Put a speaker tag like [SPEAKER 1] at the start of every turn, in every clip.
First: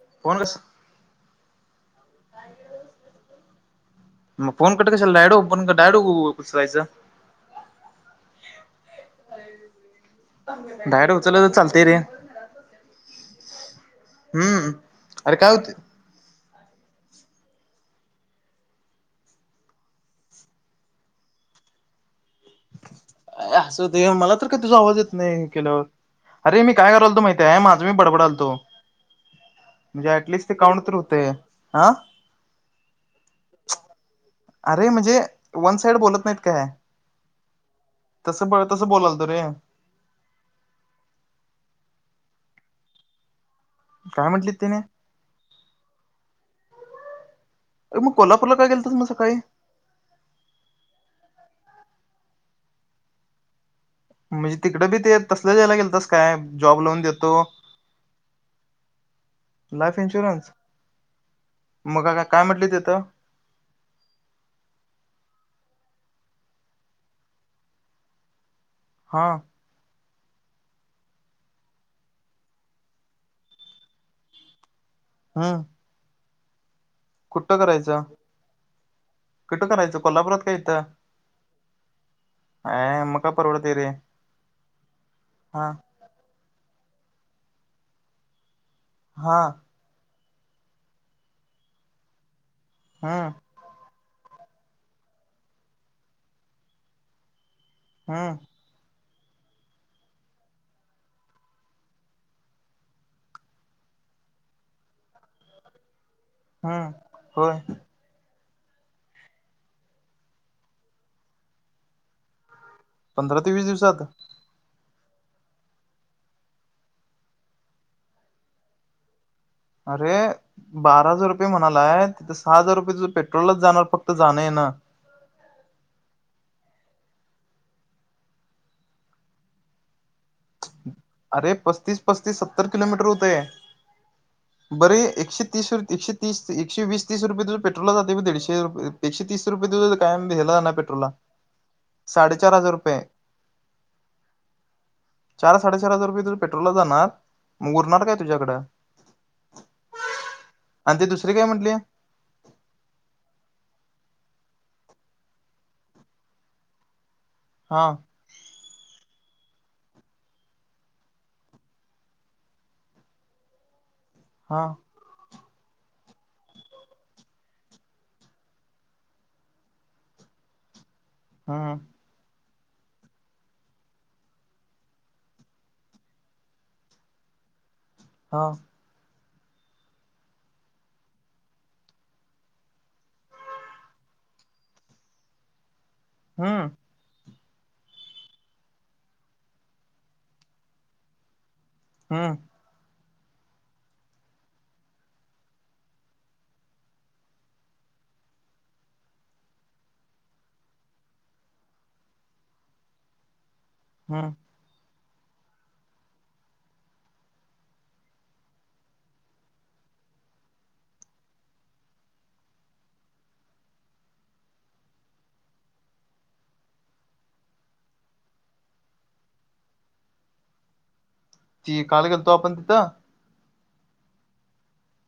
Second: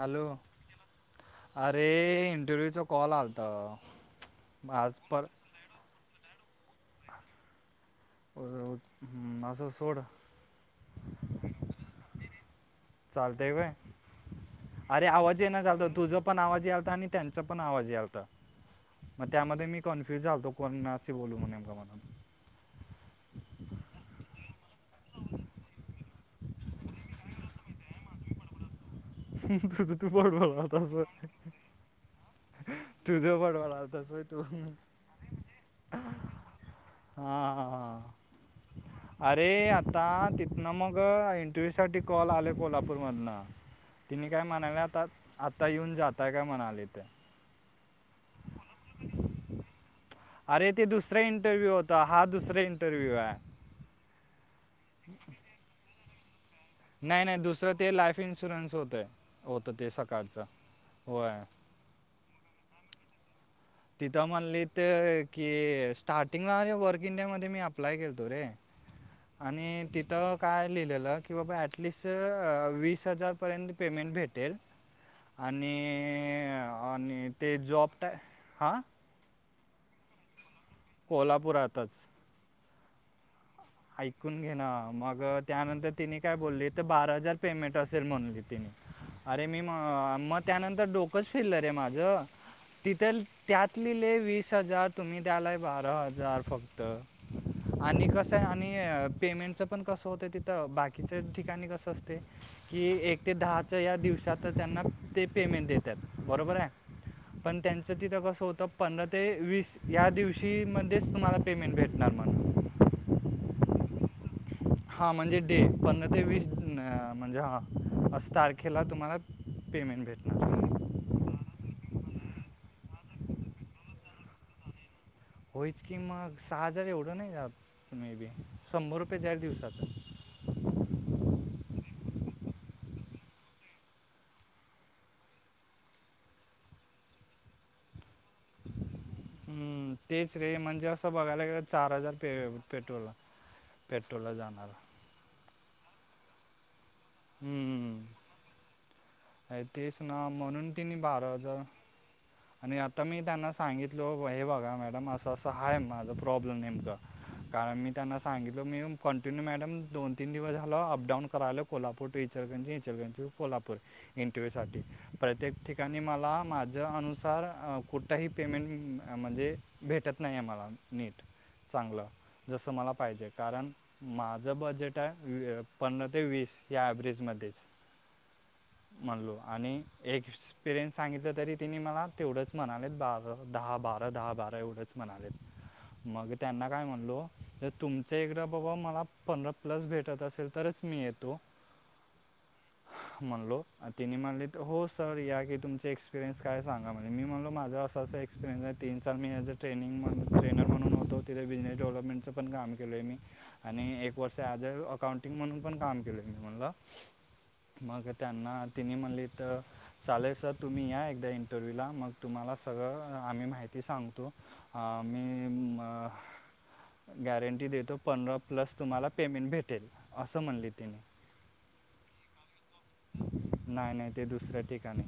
[SPEAKER 1] Hello
[SPEAKER 2] phone कस
[SPEAKER 1] अरे इंटरव्हूचा कॉल आलता
[SPEAKER 2] मग फोन कट
[SPEAKER 1] आज
[SPEAKER 2] कशाला
[SPEAKER 1] पर
[SPEAKER 2] डायडो पण का डाडू कसवायचं
[SPEAKER 1] असस सट
[SPEAKER 2] डायर उचल तर चालतय रे
[SPEAKER 1] चालतय काय
[SPEAKER 2] हम्म
[SPEAKER 1] अरे आवाज ये
[SPEAKER 2] काय
[SPEAKER 1] ना
[SPEAKER 2] होते
[SPEAKER 1] चालतो तुझ पण आवाज आलता आणि त्यांचा पण आवाजी आलता मग त्यामध्ये मी कन्फ्युज झालतो कोण असे बोलू मग नेमका मणून
[SPEAKER 2] असं ते मला तर काही तुझा आवाज येत नाही केल्यावर अर मी काय करालो माहितीय आहे माझा मी बडबडालतो
[SPEAKER 1] तुझ
[SPEAKER 2] म्हणजे
[SPEAKER 1] तू बड
[SPEAKER 2] ऍटलिस्ट ते
[SPEAKER 1] भलता
[SPEAKER 2] काउंट तर
[SPEAKER 1] अस म
[SPEAKER 2] होतय हा
[SPEAKER 1] तुझ्या पडवा ला तस
[SPEAKER 2] अरे म्हणजे वन साईड बोलत नाहीत काय
[SPEAKER 1] हा हा
[SPEAKER 2] तसं तसं बोलालतो
[SPEAKER 1] हा
[SPEAKER 2] रे
[SPEAKER 1] अरे आ आता तिथनं मग इंटरव्यूसाठी कॉल आले कोल्हापूरमधला तिने काय म्हणायला आता आत्ता येऊन जातय काय म्हणाले ते
[SPEAKER 2] अ मग कोल्हाूरला का गेल तुमझ सकाळी
[SPEAKER 1] अरे ते दुसरं इंटरव्ह्यू होता हा दुसरा इंटरव्ह्यू आहे
[SPEAKER 2] म्हणजे तिकडे बी ते तस जायला गेलातस काय जॉबो
[SPEAKER 1] नाही नाही दुसरं ते लाईफ इन्शुरन्स होतय होतं ते
[SPEAKER 2] लाईफ
[SPEAKER 1] सकाळचं
[SPEAKER 2] इन्शुरन्स
[SPEAKER 1] होय
[SPEAKER 2] मग का काय म्हटलं तिथं
[SPEAKER 1] तिथं म्हणली ते की स्टार्टिंगला वर्क इन डे मध्ये मी अप्लाय केलतो रे
[SPEAKER 2] हा
[SPEAKER 1] आणि तिथं काय लिहिलेलं की बाबा ॲटलिस्ट वीस हजारपर्यंत पेमेंट भेटेल
[SPEAKER 2] ह
[SPEAKER 1] आणि आणि ते
[SPEAKER 2] कुठं
[SPEAKER 1] जॉब
[SPEAKER 2] करायचं
[SPEAKER 1] टाय हां
[SPEAKER 2] कुठं करायचं कोल्हापुरात काय इथं
[SPEAKER 1] कोल्हापूरातच
[SPEAKER 2] अ...... मग काय परवडतते रे
[SPEAKER 1] ऐकून घेणं मग
[SPEAKER 2] हा
[SPEAKER 1] त्यानंतर तिनी काय बोलली तर बारा हजार पेमेंट असेल म्हणली तिने
[SPEAKER 2] हा
[SPEAKER 1] अरे मी म मग त्यानंतर डोकंच फिरलं रे माझ तिथ
[SPEAKER 2] हम्म
[SPEAKER 1] त्यात लिहिले वीस हजार तुम्ही त्यालाय बारा हजार फक्त आणि कसं
[SPEAKER 2] हम्म
[SPEAKER 1] आहे आणि पेमेंटचं पण कसं होतं तिथं बाकीच ठिकाणी कसं असतय? कि एक ते दहाच्या या दिवसात त्यांना ते पेमेंट देत बरोबर आहे
[SPEAKER 2] हम्म
[SPEAKER 1] पण
[SPEAKER 2] होय
[SPEAKER 1] त्यांचं तिथं कसं होतं पंधरा ते वीस या दिवशीमध्येच तुम्हाला पेमेंट भेटणार म्हणून
[SPEAKER 2] पंधरा ते वीस दिवसात
[SPEAKER 1] हा म्हणजे डे पंधरा ते वीस म्हणजे हा अस तारखेला तुम्हाला पेमेंट
[SPEAKER 2] अरे
[SPEAKER 1] भेटणार
[SPEAKER 2] बारा हजार रुपये म्हणालाय तिथं सहा हजार रुपये तुझ पेट्रोललाच जाणार फक्त जाणं येन
[SPEAKER 1] होईच किं मग सहा हजार एवढं नाही मे बी शंभर रुपये दर दिवसाच
[SPEAKER 2] अरे पस्तीस पस्तीस सत्तर किलोमीटर हुतय [unintelligible] एकशे तीस रुपये
[SPEAKER 1] हम्म,
[SPEAKER 2] द कायम
[SPEAKER 1] तेच रे
[SPEAKER 2] भला ना
[SPEAKER 1] म्हणजे
[SPEAKER 2] पेट्रोलला
[SPEAKER 1] असं बघायला गेलं चार
[SPEAKER 2] साडेचार हजार रुपये ह
[SPEAKER 1] पेट्रोल ला जाणार.
[SPEAKER 2] साडेचार हजार रुपये तर पेट्रोल ला जाणार मग
[SPEAKER 1] हम्म,
[SPEAKER 2] उरणार काय तुझ्याकडं?
[SPEAKER 1] तेच ना म्हणून तिने
[SPEAKER 2] आणि ते
[SPEAKER 1] बारा
[SPEAKER 2] दुसरी काय
[SPEAKER 1] हजार
[SPEAKER 2] म्हटली
[SPEAKER 1] आणि आता मी त्यांना सांगितलो. हे बघा मॅडम असं असं हाय. माझा प्रॉब्लेम नेमकं कारण
[SPEAKER 2] हा
[SPEAKER 1] मी त्यांना सांगितलं. मी कंटिन्यू मॅडम दोन तीन दिवस झाल. अपडाऊन करायलोय कोल्हापूर टू इचलकरंजी इचलकरंजी टू कोल्हापूर
[SPEAKER 2] हा
[SPEAKER 1] इंटरव्यूसाठी प्रत्येक ठिकाणी मला माझं अनुस तर कुठही पेमेंट म्हणजे भेटत नाही मला नीट.
[SPEAKER 2] हम्म
[SPEAKER 1] चांगलं जसं मला पाहिजे. कारण माझं बजेट आहे पंधरा ते वीस या एवरेज मध्ये
[SPEAKER 2] हा.
[SPEAKER 1] म्हणलो आणि एक एक्सपिरियन्स सांगितलं तरी तिने मला तेवढंच म्हणालेत. बारा, दहा बारा, दहा बारा एवढंच म्हणालेत. मग
[SPEAKER 2] हम्म
[SPEAKER 1] त्यांना काय म्हणलो, तर तुमचा एकदा बाबा मला पंधरा प्लस भेटत असेल तरच मी येतो.
[SPEAKER 2] हम्म.
[SPEAKER 1] म्हणलो आणि तेनी म्हणलीत. हो, सर या की तुमचे एक्सपिरियन्स काय सांगं? मी म्हनलो माझ असं अस एक्स्पिरियन्स आहे. तीन साल मी हेज अ ट्रेनि ट्रेनर म्हणून होतो. तिथ बिझनेस डेव्हलपमेंट हेच पण काम केलंय मी, आणि एक
[SPEAKER 2] हम्म
[SPEAKER 1] वर्ष आदर अकाउंटिंग म्हणून पण काम केलंय. मी म्हणल मग त्यांना तिने म्हणलीत चालेल सर. तुम्ही, या एकदा इंट रव्ह्यूला मग तुम्हाला सगळं आम्ही माहिती सांगतो. मी मग गॅरंटी देतो. पंधरा प्लस तुम्हाला पेमेंट भेटेल. असं म्हणलीत तेनी
[SPEAKER 2] ती काल गेलतो आपण तिथं?
[SPEAKER 1] नाही नाही ते दुसऱ्या ठिकाणी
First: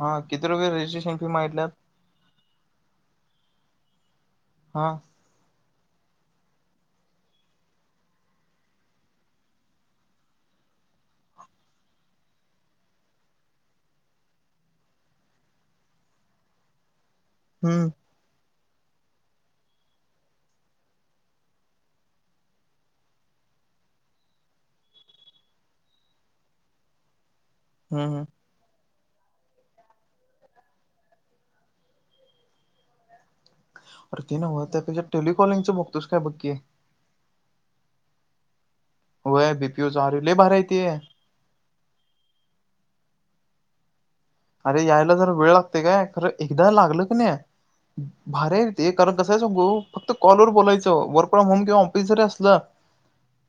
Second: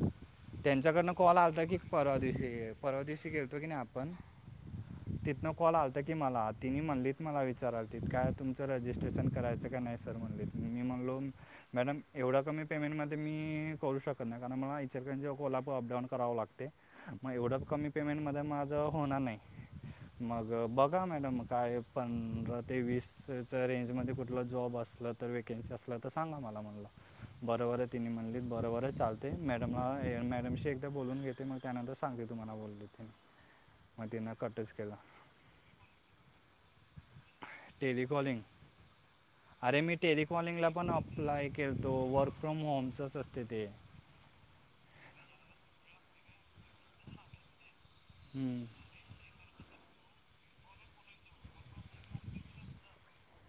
[SPEAKER 2] हा किती रुपये
[SPEAKER 1] त्यांच्याकडनं
[SPEAKER 2] रजिस्ट्रेशन फी
[SPEAKER 1] कॉल आलता
[SPEAKER 2] मागितल्यात
[SPEAKER 1] की. परवा दिवशी परवा दिवशी गेलतो की नाही आपण
[SPEAKER 2] हा.
[SPEAKER 1] तिथनं कॉल आलतं की मला, तेनी म्हणलीत मला विचारालतीत काय तुमचं रजिस्ट्रेशन करायचं का नाही? सर म्हणलीत मी म्हणलो, मॅडम एवढा कमी पेमेंटमध्ये मी करू शकत नाही कारण मला इचलकरंजी च्या कोल्हापुर अपडाऊन करावं लागते. मग एवढं
[SPEAKER 2] हम्म
[SPEAKER 1] कमी पेमेंटमध्ये माझं होणार नाही. मग बघा. मॅडम काय पंधरा ते वीस रेंजमध्ये कुठला जॉब असल वेकेन्सी असल्या तर सांगा. मला म्हणला बरोबरच
[SPEAKER 2] हम्म
[SPEAKER 1] तिने
[SPEAKER 2] हम्म.
[SPEAKER 1] म्हणली बरोबरच चालते. मॅडमला हे मॅडमशी एकदा बोलून घेते. मग त्यानंतर सांगते तुम्हाला, बोलली. मग
[SPEAKER 2] अरे
[SPEAKER 1] तिनं
[SPEAKER 2] ते नव्ह
[SPEAKER 1] कटच केला
[SPEAKER 2] त्यापेक्षा टेलिकॉलिंग च बघतोस काय बघ की
[SPEAKER 1] टेलिकॉलिंग.
[SPEAKER 2] व्हय
[SPEAKER 1] अरे मी
[SPEAKER 2] बीपीओच लय भारी हाय
[SPEAKER 1] टेलिकॉलिंगला
[SPEAKER 2] ते
[SPEAKER 1] पण अपलाय केलतो. वर्क फ्रॉम होमचच असते ते,
[SPEAKER 2] अरे यायला जरा वेळ लागते काय. खरं एकदा लागलं की नाही. भारी
[SPEAKER 1] हम्म,
[SPEAKER 2] आहे रे ते. त्याला कसं हाय सांगू. फक्त कॉल वर बोलायचं वर्क फ्रॉम होम किंवा ऑफिस जरी असलं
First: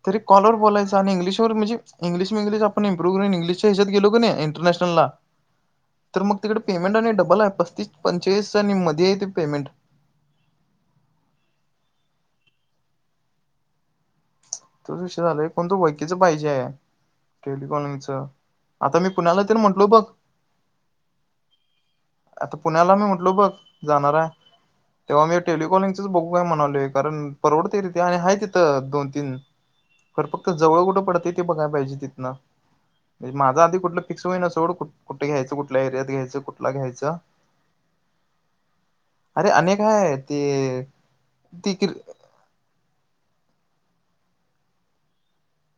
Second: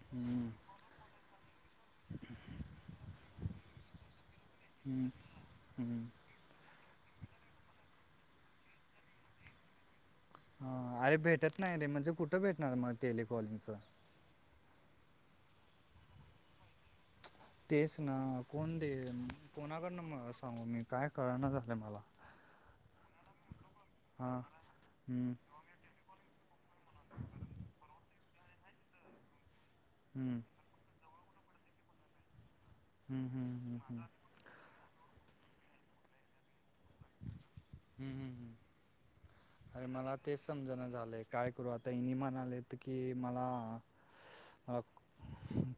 [SPEAKER 2] तरी
[SPEAKER 1] हम्म,
[SPEAKER 2] कॉलवर बोलायच आणि इंग्लिश वर म्हणजे, इंग्लिश इंग्लिश आपण इम्प्रुव करून इंग्लिशच्या हेच्यात गेलो की नाही इंटनॅशनल ला
[SPEAKER 1] हम् हम [unintelligible]
[SPEAKER 2] तर मग तिकडे पेमेंट आणि डबल आहे. पस्तीस- पंचेचाळीस आणि मध्ये आहेत ते पेमेंट.
[SPEAKER 1] हा अरे भेटत नाही रे. म्हणजे कुठं भेटणार मग टेलिकॉलिंग चं?
[SPEAKER 2] तोच विषय झालंय. कोणतर वळकीच पाहिजे हाय.
[SPEAKER 1] तेच ना कोण
[SPEAKER 2] आता मी
[SPEAKER 1] देइल.
[SPEAKER 2] पुण्याला तर म्हटलो बघ
[SPEAKER 1] कोणाकडनं म सांगू मी काय कळणा झालंय मला.
[SPEAKER 2] आता पुण्याला मी म्हटलो बघ जाणार आहे.
[SPEAKER 1] हां
[SPEAKER 2] तेव्हा
[SPEAKER 1] हम्म,
[SPEAKER 2] मी टेलिकॉलिंग तेच बघू काय म्हणालोय. कारण परवडते तिथे, आणि आहे तिथं दोन तीन खर
[SPEAKER 1] हम्म,
[SPEAKER 2] फक्त जवळ कुठं पडतय ते बघाय पाहिजे तिथन.
[SPEAKER 1] हम्म,
[SPEAKER 2] म्हणजे
[SPEAKER 1] हम्म,
[SPEAKER 2] माझं आधी
[SPEAKER 1] हम्म, हम्म, हम्म,
[SPEAKER 2] कुठलं फिक्स होईना सोड. कुठ घ्यायच? कुठल्या एरियात घ्यायच? कुठला घ्यायंच?
[SPEAKER 1] हम्म हम्म हम्म.
[SPEAKER 2] अनेक
[SPEAKER 1] अरे मला
[SPEAKER 2] आहे
[SPEAKER 1] तेच
[SPEAKER 2] ते
[SPEAKER 1] समजाण झालंय, काय करू
[SPEAKER 2] ती
[SPEAKER 1] आता
[SPEAKER 2] किर
[SPEAKER 1] इणी म्हणाले होत की मला.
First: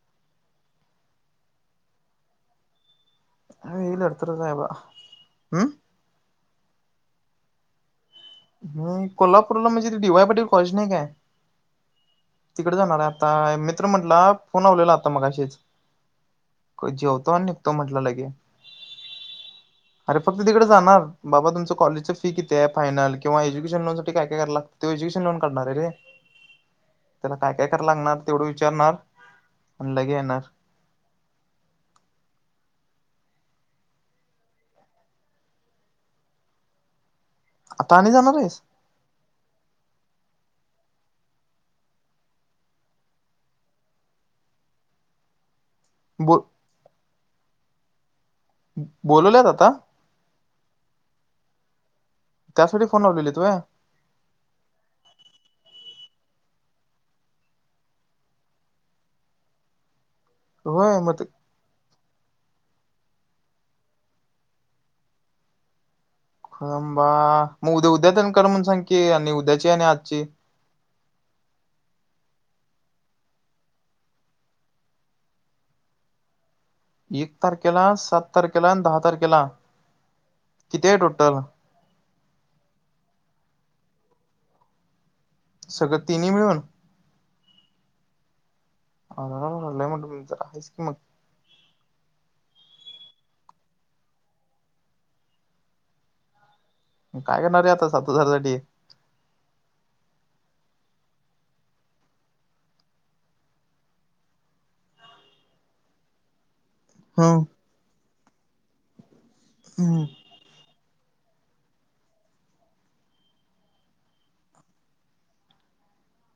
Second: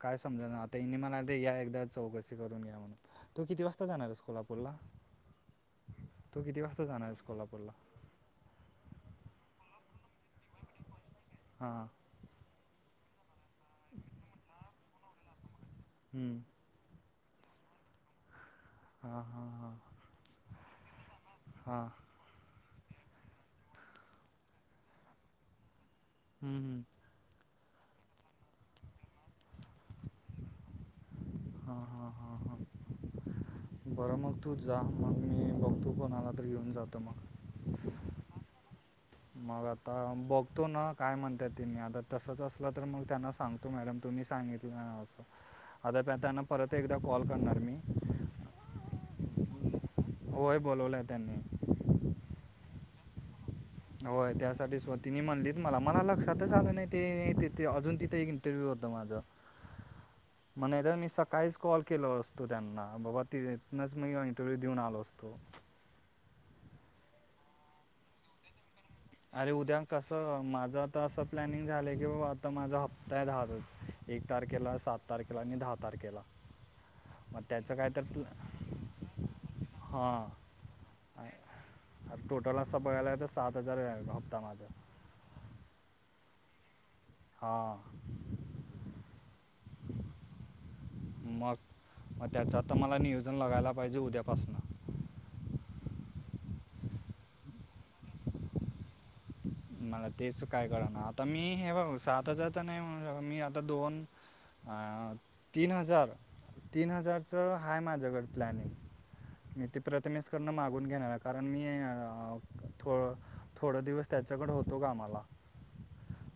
[SPEAKER 1] काय समजा ना आता हनी मला या एकदा चौकशी करून घ्या म्हणून. तू किती
[SPEAKER 2] अरे
[SPEAKER 1] वाजता
[SPEAKER 2] लई
[SPEAKER 1] जाणार आहेस
[SPEAKER 2] लडतरच आहे बा
[SPEAKER 1] कोल्हापूरला? तू किती वाजता जाणार आहेस कोल्हापूरला?
[SPEAKER 2] ह कोल्हापूरला म्हणजे डी वाय पाटील कॉलेज नाही काय.
[SPEAKER 1] हा.
[SPEAKER 2] तिकडे जाणार आहे. आता मित्र म्हंटला फोन आवलेला आता मगाशीच.
[SPEAKER 1] हम्म!
[SPEAKER 2] जेवतो आणि निघतो म्हटलं लगे.
[SPEAKER 1] हा हा हा.
[SPEAKER 2] अरे फक्त तिकडे जाणार, बाबा तुमचं कॉलेजच फी किती आहे फायनल? किंवा एज्युकेशन लोन साठी काय काय कराल लागते एज्युकेशन लोन करणार रे!
[SPEAKER 1] हम्म हम!
[SPEAKER 2] त्याला काय काय करायला लागणार तेवढं विचारणार आणि लगे येणार.
[SPEAKER 1] हां हां हां हां
[SPEAKER 2] [inaudible]
[SPEAKER 1] बरं मग तू जा, मग मी बघतो कोणाला तर घेऊन जातो मग‌.
[SPEAKER 2] आता आणि जाणार आहेस?
[SPEAKER 1] मग आता बघतो ना काय म्हणता ती नी आता तसच असलं तर मग त्यांना सांग तो मॅडम तुम्ही सांगितलं असं.
[SPEAKER 2] [inaudible] ब
[SPEAKER 1] आतापताना परत एकदा काॅल करणार मी.
[SPEAKER 2] बोलवल्यात आता.
[SPEAKER 1] होय बलावला त्यांनी.
[SPEAKER 2] त्यासाठी फोन लावलेलीत होय.
[SPEAKER 1] होय त्यासाठी स्वतिनी म्हणलीत मला मला लक्षातच आलं नाही, ते तिथ अजून तिथे एक इंटरव्यू होतं माझ.
[SPEAKER 2] [inaudible]
[SPEAKER 1] म्हणद मी
[SPEAKER 2] मग
[SPEAKER 1] सकाळीच कॉल केलो असतो त्यांना, बाबा तिथनच मी इंटरव्ह्यू देऊन आलो असतो.
[SPEAKER 2] हा मग उद्या उद्याच कर म्हण सांग की आणि उद्याची आणि आजची
[SPEAKER 1] माझात आता असं प्लॅनिंग झालं आहे, की बाबा आता माझा हप्ता आहे दहा एक तारखेला, सात तारखेला आणि दहा तारखेला.
[SPEAKER 2] एक
[SPEAKER 1] मग त्याचं
[SPEAKER 2] तारखेला,
[SPEAKER 1] काय तर प्ल
[SPEAKER 2] सात तारखेला, दहा तारखेला,
[SPEAKER 1] हां
[SPEAKER 2] आहे कती टोटल.
[SPEAKER 1] टोटल असा बघयला तर सात हजार हप्ता माझा.
[SPEAKER 2] सगळं तिनही मिळून.
[SPEAKER 1] हां.
[SPEAKER 2] म्हण कि मत [unintelligible]
[SPEAKER 1] मग, मग त्याचं आता मला नियोजन लगायला पाहिजे उद्यापासनं.
[SPEAKER 2] काय करणार आहे आता सात हजारसाठी.
[SPEAKER 1] मला तेच काय कळना, आता मी हे बघ सात हजार तर नाही म्हण मी आता दोन तीन हजार, तीन हजारच
[SPEAKER 2] हं
[SPEAKER 1] हा माझ्याकडे प्लॅन मी ते
[SPEAKER 2] हम्म
[SPEAKER 1] प्रथमे मेष कडन मागून घेणार आहे. कारण मी अ थो -थोडा दिवस त्याच चगडं होतो कामाला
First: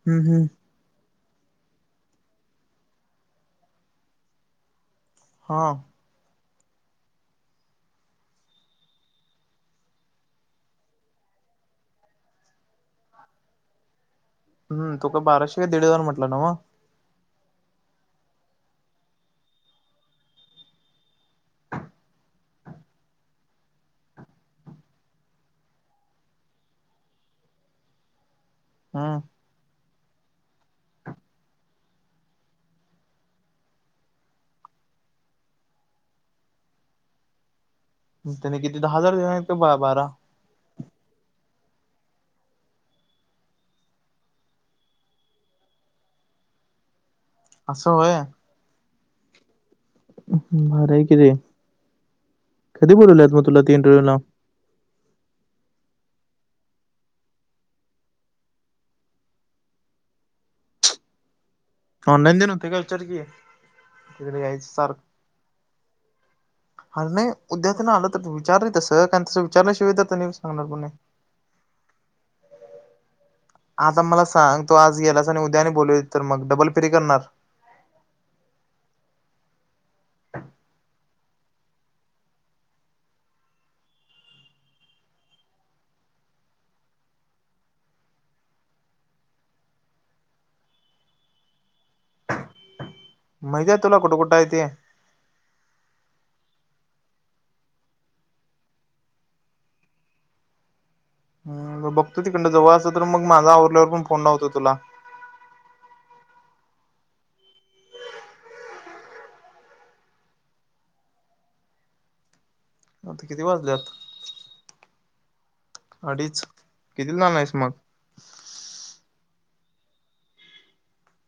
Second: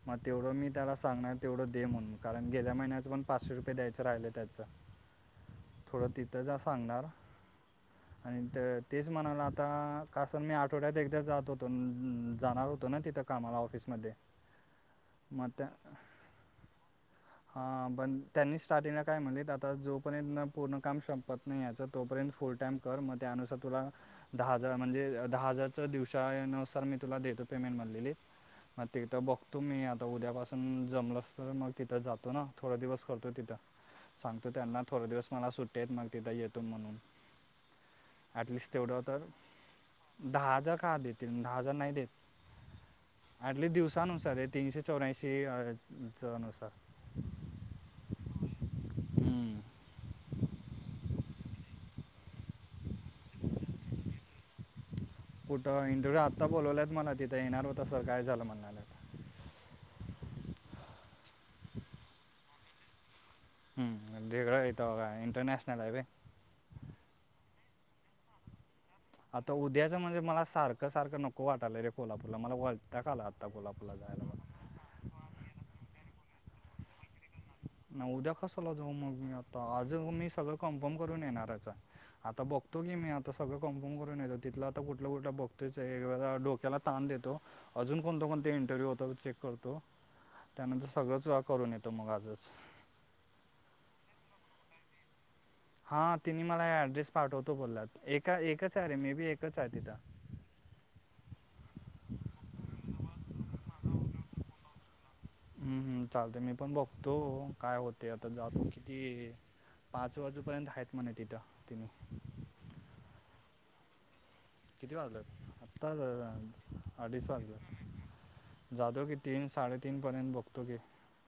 [SPEAKER 1] मग
[SPEAKER 2] हम्म.
[SPEAKER 1] तेवढं मी. त्याला सांगणार तेवढं दे म्हणून, कारण गेल्या महिन्यां पण पाचशे रुपये द्यायचं राहिल त्यांच.
[SPEAKER 2] हा.
[SPEAKER 1] थोडं तिथं जा सांगणार.
[SPEAKER 2] ह [inaudible]
[SPEAKER 1] आणि तेच म्हणाला आता, का स मी आठवड्यात एकदा जात होतो, जाणार होतो. हो ना तिथं कामाला ऑफिसमध्ये.
[SPEAKER 2] हम तो का
[SPEAKER 1] मग
[SPEAKER 2] बाराशे का दीड हजार म्हटला नव.
[SPEAKER 1] हा पण, त्यांनी स्टार्टिंगला काय म्हणलेत, जोपर्यंत पूर्ण काम संपत नाही याचं. तोपर्यंत फुल टाइम कर, मग त्यानुसार तुला दहा हजार म्हणजे दहा हजारच्या दिवसा यानुसार मी तुला देतो. पेमेंट मला दिली, मग तिथं आता बघ
[SPEAKER 2] हम्म
[SPEAKER 1] तुम्ही आता उद्यापासून जमलस तर मग तिथं जातो ना, थोडा दिवस करतो तिथं. सांगतो त्यांना थोडे दिवस मला सुट्ट्या हाएत, मग तिथं येतो म्हणून
[SPEAKER 2] त्यांनी
[SPEAKER 1] ॲटलिस्ट
[SPEAKER 2] किती दहा
[SPEAKER 1] तेवढं
[SPEAKER 2] हजार
[SPEAKER 1] तर
[SPEAKER 2] दिला आहे का बारा?
[SPEAKER 1] दहा हजार का देतील? दहा हजार नाही देत. हार्डली दिवसानुसार हे तीनशे चौर्यांशी दिवसा नुसार-
[SPEAKER 2] आस व्हय.
[SPEAKER 1] हम्म.
[SPEAKER 2] भारी हाय कि रे, कधी बोलवलेत मग तुला ते इंटरव्ह्यूला
[SPEAKER 1] कुठं इंटरव्हू? आत्ता बोलवल्यात मला, तिथं येणार होतास सर काय झालं म्हणणाल्यात
[SPEAKER 2] काय ऑनलाईन ते न होतय काय विचार की?
[SPEAKER 1] ह
[SPEAKER 2] तिकडे
[SPEAKER 1] ढेकळ
[SPEAKER 2] यायचं
[SPEAKER 1] हाय तवा
[SPEAKER 2] सारखं
[SPEAKER 1] काय इंटरनॅशनल हाय व्हय.
[SPEAKER 2] आर नाही उद्या तेन आलं तर, विचार रे तसं. कारण तसं
[SPEAKER 1] आता उद्याच
[SPEAKER 2] विचारल्याशिवाय तर
[SPEAKER 1] म्हणजे,
[SPEAKER 2] त्यांनी
[SPEAKER 1] मला
[SPEAKER 2] सांगणार पण
[SPEAKER 1] सारखं
[SPEAKER 2] नाही.
[SPEAKER 1] सारखं नको वाटलंय रे, कोल्हापूरला मला वैताग आलाय आता कोल्हापूरला
[SPEAKER 2] आता मला
[SPEAKER 1] जायला. बघा
[SPEAKER 2] सांग तू आज गेलास आणि उद्या आणि बोललवली तर, मग डबल फेरी करणार.
[SPEAKER 1] नाही उद्या कश्याला जाऊ मग, मी आता आज मी जावून सगळं कन्फर्म करूनच येणार हाय. आता बघतो की, मी आता सगळ कन्फर्म करून येतो, तिथलं आता कुठलं कुठ बगतोयच ए [unintelligible] त्याला ताण देतो. अजून कोणत कोणत इंटरव्ह्यू होतो? चेक करतो. त्यानंतर सगळंच करून येतो मग आजच
[SPEAKER 2] माहिती हाय तुला कुठ कुठ हाय ते?
[SPEAKER 1] हा तिने मला ऍड्रेस पाठवतो बोलल्यात, एका एकच आहे रे, मे बी एकच हाय तिथं.
[SPEAKER 2] बघतो, तिकडन जवळ असल तर, मग माझ आवरल्यावर, पण फोन करतो तुला.
[SPEAKER 1] हू हू चालतय मी पण बघतो, अ काय होतय आता जातो किती? पाच वाजूपर्यंत आहेत म्हणे, तिथं तिनी
[SPEAKER 2] आता किती वाजल्यात?
[SPEAKER 1] किती वाजलेत? आत्ता
[SPEAKER 2] अडीच कितीला
[SPEAKER 1] अडीच
[SPEAKER 2] जाणार आहेस मग
[SPEAKER 1] वाजल्यात जातो की, तीन साडेतीन पर्यंत बगतो घे.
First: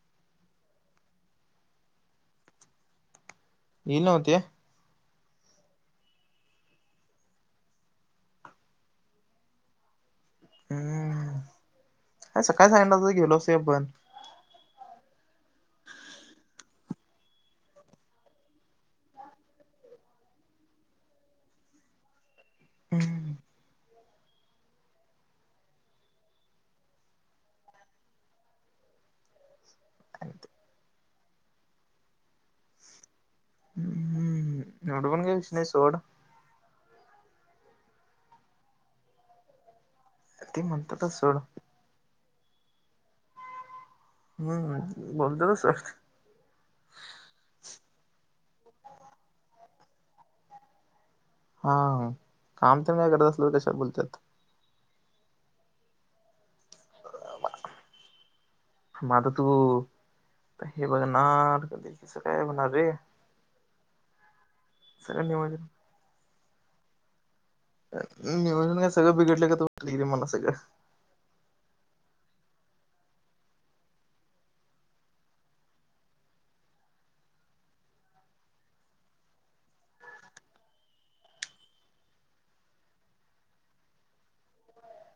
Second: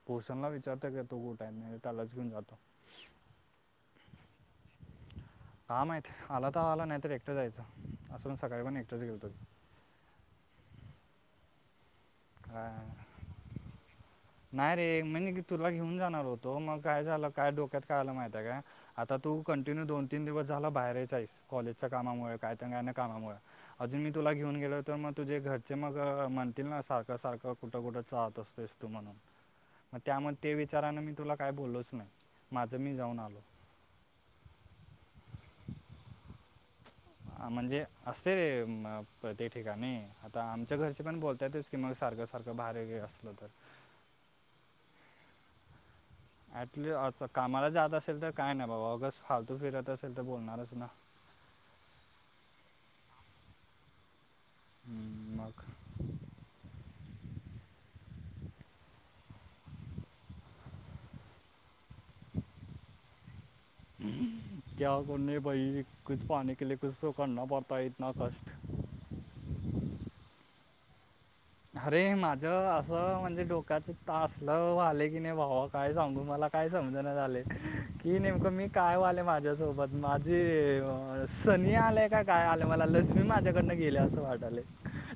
[SPEAKER 1] भूषणला विचारताय का तो कुठ हाय? नाही तर त्यालाच घेऊन जातो.
[SPEAKER 2] यील नव्ह ते.
[SPEAKER 1] काय माहित आला तर आला नाहीतर, एकटं जायचं. अस पणं सकाळी पण एकटंच गेेलतो.
[SPEAKER 2] हम् आज सकाळी सांगितल
[SPEAKER 1] काय
[SPEAKER 2] असतस, गेलो असतो आपण
[SPEAKER 1] नाही रे, म्हण की तुला घेऊन जाणार होतो, मग काय झालं, काय डोक्यात काय आलं माहिती हाय काय? आता तू कंटिन्यू दोन तीन दिवस झाला बाहेरच हाईस, कॉलेजच्या कामामुळ काय त्या अन्
[SPEAKER 2] हम्म
[SPEAKER 1] कामामुळ अजून मी तुला घेऊन गेल तर, मग तुझे घरचे मग म्हणतील ना, सारखं सारखं कुठं कुठं जाहत असतोस तू म्हणून? म त्याम त्या विचारानं मी तुला काय बोललोच नाही. माझं मी जाऊन आलो.
[SPEAKER 2] हम्म एवढं पणं काय विषय नाही सोड.
[SPEAKER 1] आ म्हणजे असतय रे, प अ प्रत्येक ठिकाणी आता
[SPEAKER 2] ते
[SPEAKER 1] आमच्या घरचे
[SPEAKER 2] म्हणतातच
[SPEAKER 1] पण
[SPEAKER 2] सोड
[SPEAKER 1] बोलत्यातच की, मग सारखं सारखं बाहेर वगेरे असलो तर
[SPEAKER 2] हम् बोलत्यात तस.
[SPEAKER 1] ऍटलिस्ट अ च कामाला जात असेल तर, काय नाही बाबा उगस फालतू फिरत असेल तर, बोलणारच ना.
[SPEAKER 2] हा काम तर काय करत असल तर, कशाला बोलत्यात.
[SPEAKER 1] हुं मग.
[SPEAKER 2] म आता तू हे बघणार का? ते कस काय होणार रे?
[SPEAKER 1] [unintelligible] क्या
[SPEAKER 2] सगळं
[SPEAKER 1] करणे,
[SPEAKER 2] नियोजन
[SPEAKER 1] भाई कुछ पाने के लिए कुछ तो करना पडता है.
[SPEAKER 2] अ
[SPEAKER 1] इतना
[SPEAKER 2] न
[SPEAKER 1] कष्ट
[SPEAKER 2] नियोजन काय सगळं, बिघडल्यागत वाटालय की मला सगळं.
[SPEAKER 1] अरे माझं असं म्हणजे, डोक्याच तासलं व्हालय की, नाही भावा काय सांगू मला काय समजना झालय की, नेमकं मी काय व्हालय माझ्यासोबत माझी अ का सनी आलेय का काय? आलं मला लक्ष्मी माझ्याकडनं गेलेय असं वाटालयं.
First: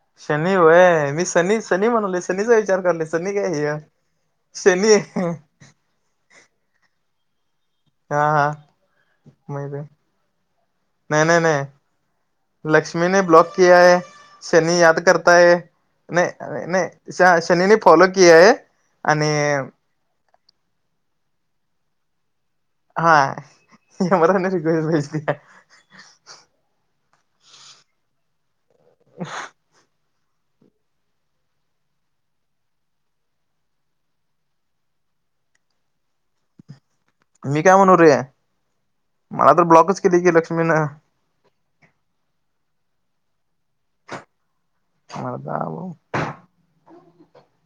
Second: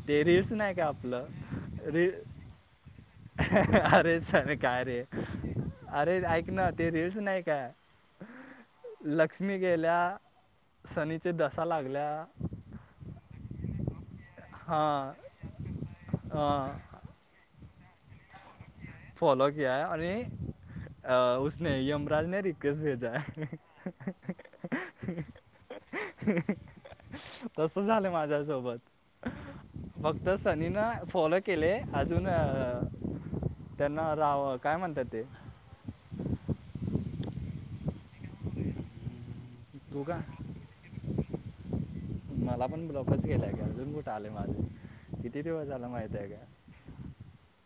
[SPEAKER 1] ते रील्स
[SPEAKER 2] शनी
[SPEAKER 1] नाही का?
[SPEAKER 2] व्हय मी सनी सनी
[SPEAKER 1] आपलं रि
[SPEAKER 2] म्हणाले सनीचा विचार करले सनी
[SPEAKER 1] [unintelligible]
[SPEAKER 2] काय हे
[SPEAKER 1] अरेर सन्या काय
[SPEAKER 2] शनी
[SPEAKER 1] रे?
[SPEAKER 2] आहे.
[SPEAKER 1] अरे ऐक ना, ते रील्स नाही काय?
[SPEAKER 2] हा हा
[SPEAKER 1] लक्ष्मी
[SPEAKER 2] माहित आहे
[SPEAKER 1] गेल्या, शनीची दशा लागल्या.
[SPEAKER 2] लक्ष्मीने ब्लॉक किया है, शनी याद
[SPEAKER 1] हां
[SPEAKER 2] करता है नाय, ना श शनीने फॉलो किया है आणि
[SPEAKER 1] फॉलो किया है आणि अ यमराज ने र कस
[SPEAKER 2] हा यमराजने रिक्वेस्ट भेजली आहे
[SPEAKER 1] [unintelligible] [unintelligible] तस झालं माझ्या सोबत. फक्त सनी न फॉलो केलयं अजून अ त्यांना राव काय म्हणतात ते?
[SPEAKER 2] मी काय म्हणू रे, मला तर ब्लॉकच
[SPEAKER 1] तू
[SPEAKER 2] केलय
[SPEAKER 1] का
[SPEAKER 2] की लक्ष्मीनं.
[SPEAKER 1] मला पण ब्लॉकच केलाय, का अजून कुठे आले माझ.
[SPEAKER 2] [unintelligible]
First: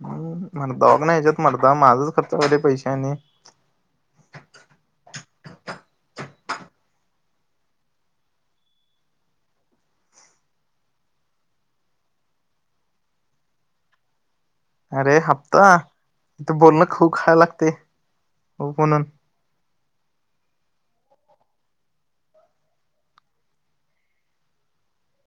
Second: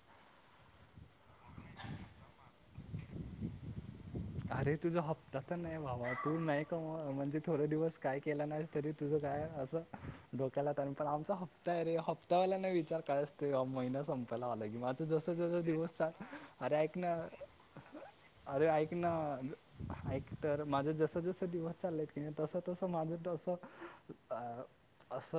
[SPEAKER 2] आणि तवा कि नाय मर्दा माझचं खर्चा साठी पैसे आणि
[SPEAKER 1] [unintelligible] अरे तुझा हप्ता तर नाही भावा, तू नाही कमव म्हणजे थोड दिवस काय केला, नाही तरी तुझं काय असं डोक्याला तरी पण आमचा हप्ता आहे रे हप्तावाल्याला विचार काय असतयं, ते महिना संपायला आला कि. कि माझं
[SPEAKER 2] अरे
[SPEAKER 1] जसं जसं
[SPEAKER 2] हप्ता
[SPEAKER 1] दिवस चाल,
[SPEAKER 2] इथे
[SPEAKER 1] अरे
[SPEAKER 2] बोलणं
[SPEAKER 1] ऐक
[SPEAKER 2] खाऊ
[SPEAKER 1] ना
[SPEAKER 2] खायला लागते
[SPEAKER 1] अरे ऐक
[SPEAKER 2] म्हणून
[SPEAKER 1] ना ऐक तर माझं जस जस दिवस चाललेत की नाही, तस तसं माझं तस आ असं